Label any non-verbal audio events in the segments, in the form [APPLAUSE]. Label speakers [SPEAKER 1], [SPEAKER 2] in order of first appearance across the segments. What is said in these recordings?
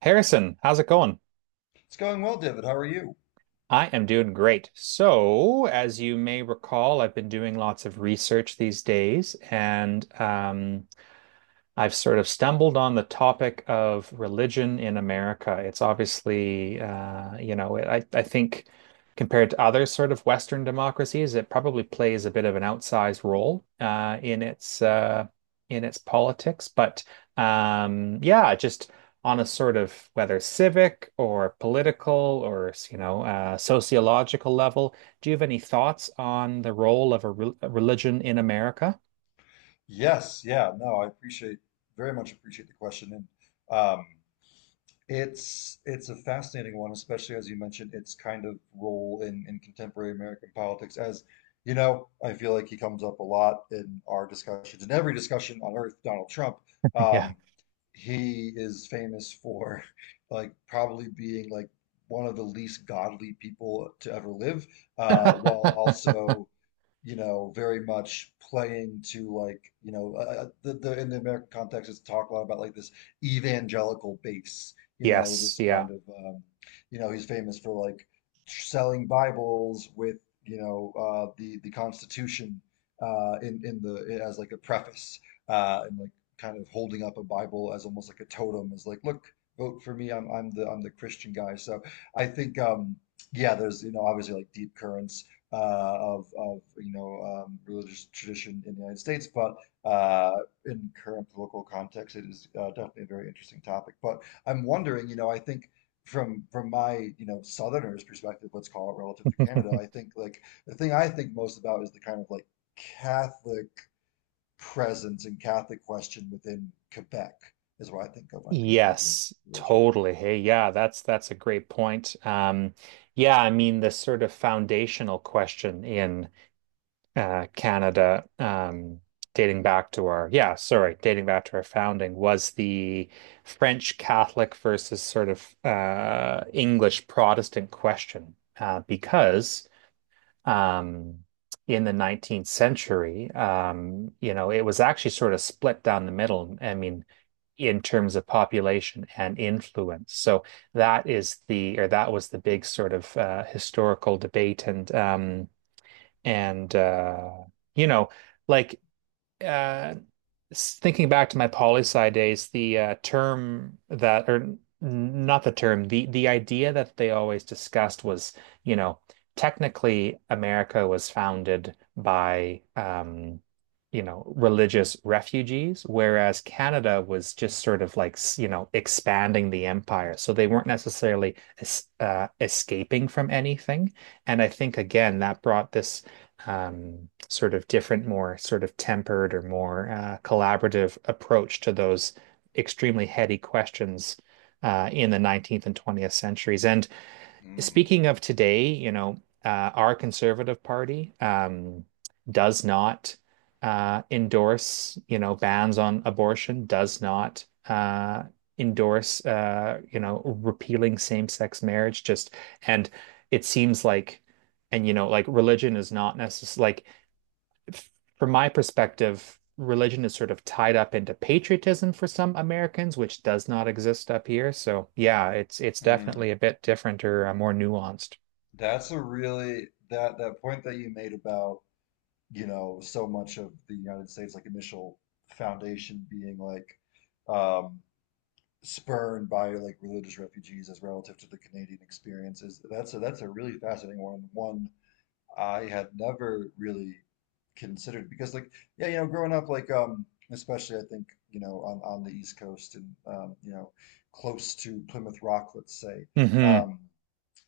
[SPEAKER 1] Harrison, how's it going?
[SPEAKER 2] It's going well, David. How are you?
[SPEAKER 1] I am doing great. So, as you may recall, I've been doing lots of research these days, and I've sort of stumbled on the topic of religion in America. It's obviously, I think compared to other sort of Western democracies, it probably plays a bit of an outsized role in its politics. Just on a sort of whether civic or political or sociological level, do you have any thoughts on the role of a religion in America?
[SPEAKER 2] Yes, yeah, no, I appreciate very much appreciate the question, and um, it's a fascinating one, especially as you mentioned its kind of role in contemporary American politics. As you know, I feel like he comes up a lot in our discussions, in every discussion on Earth, Donald Trump.
[SPEAKER 1] [LAUGHS] Yeah.
[SPEAKER 2] Um, he is famous for [LAUGHS] like probably being like one of the least godly people to ever live, while
[SPEAKER 1] [LAUGHS]
[SPEAKER 2] also you know, very much playing to like, the in the American context, it's talk a lot about like this evangelical base you know,
[SPEAKER 1] Yes,
[SPEAKER 2] this
[SPEAKER 1] yeah.
[SPEAKER 2] kind of, you know, he's famous for like selling Bibles with, you know, the Constitution in the as like a preface and like kind of holding up a Bible as almost like a totem, as like, look, vote for me, I'm the Christian guy. So I think, yeah, there's you know obviously like deep currents of you know religious tradition in the United States, but uh, in current political context, it is definitely a very interesting topic. But I'm wondering, you know, I think from my, you know, Southerner's perspective, let's call it relative to Canada, I think like the thing I think most about is the kind of like Catholic presence and Catholic question within Quebec is what I think of when I think of Canadian
[SPEAKER 1] Yes,
[SPEAKER 2] religion.
[SPEAKER 1] totally. Hey, yeah, that's a great point. Yeah, I mean the sort of foundational question in Canada, dating back to dating back to our founding was the French Catholic versus sort of English Protestant question, because um, in the 19th century, you know, it was actually sort of split down the middle. I mean, in terms of population and influence. So that is the, or that was the big sort of historical debate. And you know, like uh, s- Thinking back to my poli sci days, the term that, or n- not the term, the idea that they always discussed was, you know, technically America was founded by you know, religious refugees, whereas Canada was just sort of like, you know, expanding the empire. So they weren't necessarily es escaping from anything. And I think again that brought this sort of different, more sort of tempered or more collaborative approach to those extremely heady questions in the 19th and 20th centuries. And
[SPEAKER 2] Hmm.
[SPEAKER 1] speaking of today, you know, our Conservative Party does not endorse, you know, bans on abortion, does not endorse, you know, repealing same-sex marriage. Just and It seems like, and you know, like religion is not necessary. Like from my perspective, religion is sort of tied up into patriotism for some Americans, which does not exist up here. So yeah, it's
[SPEAKER 2] Hmm.
[SPEAKER 1] definitely a bit different or more nuanced.
[SPEAKER 2] That's a really that that point that you made about, you know, so much of the United States like initial foundation being like um spurred by like religious refugees as relative to the Canadian experiences. That's a really fascinating one. One I had never really considered because like yeah, you know, growing up like especially I think, you know, on the East Coast and you know, close to Plymouth Rock, let's say.
[SPEAKER 1] Hmm.
[SPEAKER 2] Um
[SPEAKER 1] [LAUGHS]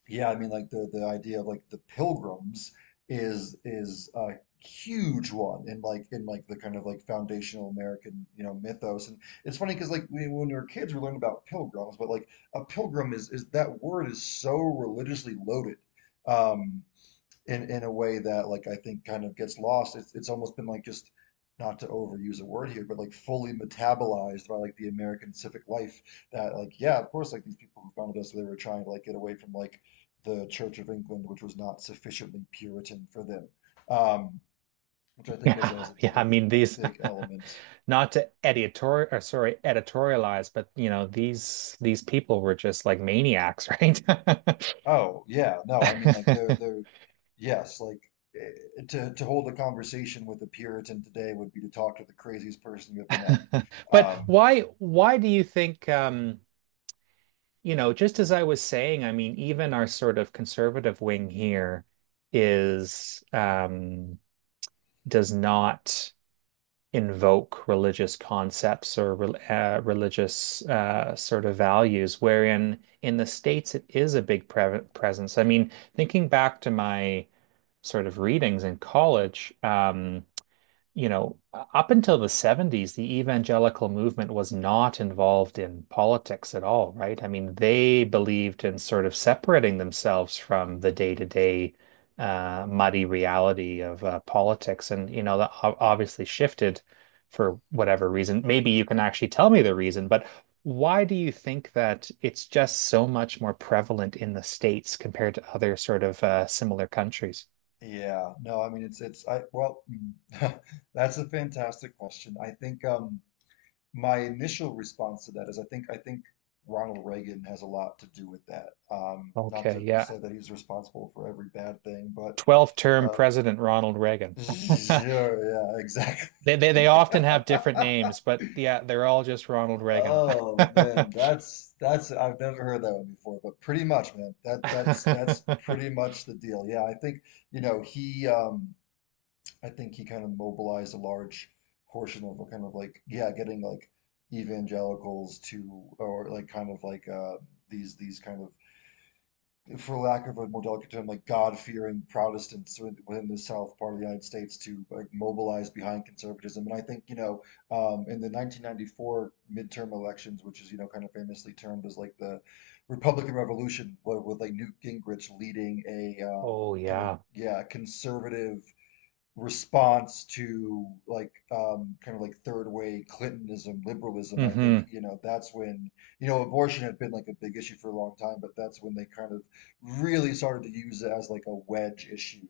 [SPEAKER 2] yeah, I mean, like the idea of like the pilgrims is a huge one in like the kind of like foundational American, you know, mythos. And it's funny because like we, when we were kids, we learned about pilgrims, but like a pilgrim is that word is so religiously loaded. Um, in a way that like I think kind of gets lost. It's almost been like just not to overuse a word here, but like fully metabolized by like the American civic life that like yeah, of course like these people who founded us they were trying to like get away from like the Church of England, which was not sufficiently Puritan for them. Um, which I think is
[SPEAKER 1] Yeah,
[SPEAKER 2] as
[SPEAKER 1] yeah. I mean
[SPEAKER 2] a
[SPEAKER 1] these,
[SPEAKER 2] big element.
[SPEAKER 1] [LAUGHS] not to editorialize, but you know these people were just like maniacs, right? [LAUGHS]
[SPEAKER 2] Oh yeah, no, I mean like they're
[SPEAKER 1] [LAUGHS]
[SPEAKER 2] they're yes, like to hold a conversation with a Puritan today would be to talk to the craziest person you ever met.
[SPEAKER 1] But
[SPEAKER 2] Um,
[SPEAKER 1] why do you think you know, just as I was saying, I mean, even our sort of conservative wing here is does not invoke religious concepts or religious sort of values, wherein in the States it is a big presence. I mean, thinking back to my sort of readings in college, you know, up until the 70s, the evangelical movement was not involved in politics at all, right? I mean, they believed in sort of separating themselves from the day-to-day muddy reality of politics. And, you know, that obviously shifted for whatever reason. Maybe you can actually tell me the reason, but why do you think that it's just so much more prevalent in the States compared to other sort of similar countries?
[SPEAKER 2] Yeah, no, I mean it's I well [LAUGHS] that's a fantastic question. I think my initial response to that is I think Ronald Reagan has a lot to do with that. Not
[SPEAKER 1] Okay,
[SPEAKER 2] to
[SPEAKER 1] yeah.
[SPEAKER 2] say that he's responsible for every bad thing, but
[SPEAKER 1] 12th term
[SPEAKER 2] uh
[SPEAKER 1] President Ronald
[SPEAKER 2] [LAUGHS]
[SPEAKER 1] Reagan. [LAUGHS] they,
[SPEAKER 2] sure, yeah, exactly. [LAUGHS]
[SPEAKER 1] they often
[SPEAKER 2] Yeah.
[SPEAKER 1] have different names, but yeah, they're all just Ronald Reagan.
[SPEAKER 2] Oh man,
[SPEAKER 1] [LAUGHS]
[SPEAKER 2] that's I've never heard that one before, but pretty much, man. That's pretty much the deal. Yeah, I think, you know, he I think he kind of mobilized a large portion of a kind of like yeah, getting like evangelicals to or like kind of like these kind of for lack of a more delicate term like God-fearing Protestants within the South part of the United States to like mobilize behind conservatism. And I think you know in the 1994 midterm elections, which is you know kind of famously termed as like the Republican Revolution, with like Newt Gingrich leading a
[SPEAKER 1] Oh
[SPEAKER 2] kind of
[SPEAKER 1] yeah.
[SPEAKER 2] yeah conservative response to like kind of like third way clintonism liberalism. I
[SPEAKER 1] Hmm.
[SPEAKER 2] think you know that's when you know abortion had been like a big issue for a long time, but that's when they kind of really started to use it as like a wedge issue.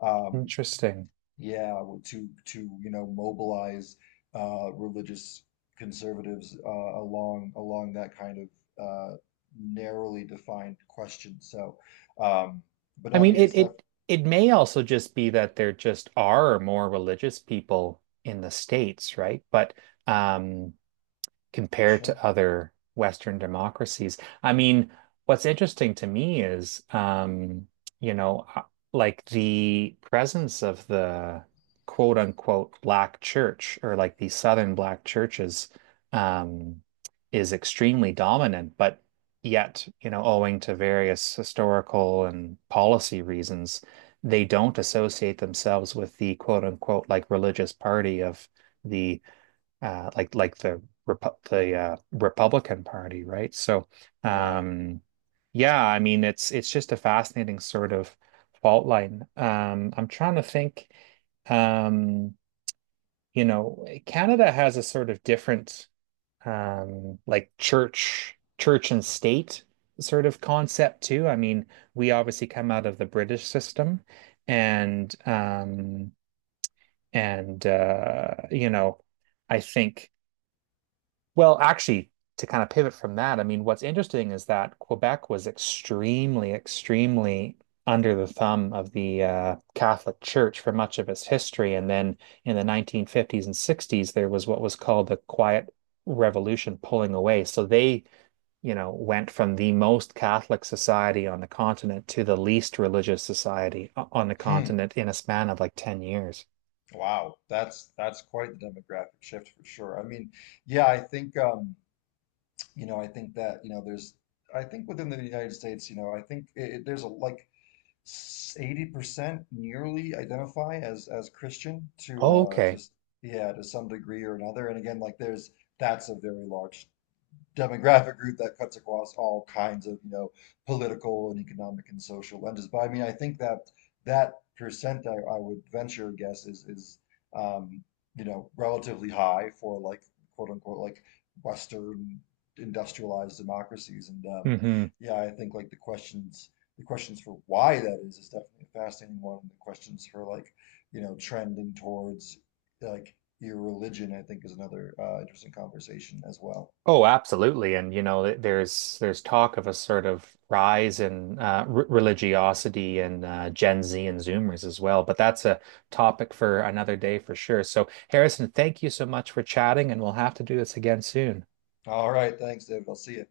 [SPEAKER 2] um
[SPEAKER 1] Interesting.
[SPEAKER 2] yeah, to you know mobilize religious conservatives along that kind of narrowly defined question. So um but
[SPEAKER 1] I
[SPEAKER 2] no, I
[SPEAKER 1] mean,
[SPEAKER 2] mean it's
[SPEAKER 1] it
[SPEAKER 2] def
[SPEAKER 1] it it may also just be that there just are more religious people in the States, right? But um compared
[SPEAKER 2] sure
[SPEAKER 1] to other Western democracies. I mean, what's interesting to me is, you know, uh, like the presence of the quote unquote black church or like the Southern black churches um, is extremely dominant, but yet, you know, owing to various historical and policy reasons, they don't associate themselves with the quote unquote like religious party of the Republican Party, right? So,
[SPEAKER 2] yeah
[SPEAKER 1] um, yeah, I mean, it's just a fascinating sort of fault line. I'm trying to think. Um, you know, Canada has a sort of different, like church and state sort of concept too. I mean, we obviously come out of the British system, and um, and you know, I think. Actually, to kind of pivot from that, I mean, what's interesting is that Quebec was extremely, extremely under the thumb of the Catholic Church for much of its history. And then in the 1950s and 60s, there was what was called the Quiet Revolution pulling away. So they, you know, went from the most Catholic society on the continent to the least religious society on the
[SPEAKER 2] hmm.
[SPEAKER 1] continent in a span of like 10 years.
[SPEAKER 2] Wow, that's quite the demographic shift for sure. I mean, yeah, I think you know, I think that, you know, there's I think within the United States, you know, I think there's a like 80% nearly identify as Christian
[SPEAKER 1] Oh,
[SPEAKER 2] to
[SPEAKER 1] okay.
[SPEAKER 2] yeah, to some degree or another. And again, like there's that's a very large demographic group that cuts across all kinds of, you know, political and economic and social lenses. But I mean, I think that that percent, I would venture a guess is um, you know, relatively high for like quote unquote like Western industrialized democracies. And
[SPEAKER 1] Hmm.
[SPEAKER 2] yeah, I think like the questions for why that is definitely a fascinating one. And the questions for like, you know, trending towards like irreligion, I think is another interesting conversation as well.
[SPEAKER 1] Oh, absolutely. And you know, there's talk of a sort of rise in r religiosity and Gen Z and Zoomers as well. But that's a topic for another day for sure. So, Harrison, thank you so much for chatting, and we'll have to do this again soon.
[SPEAKER 2] All right, thanks, David. I'll see you.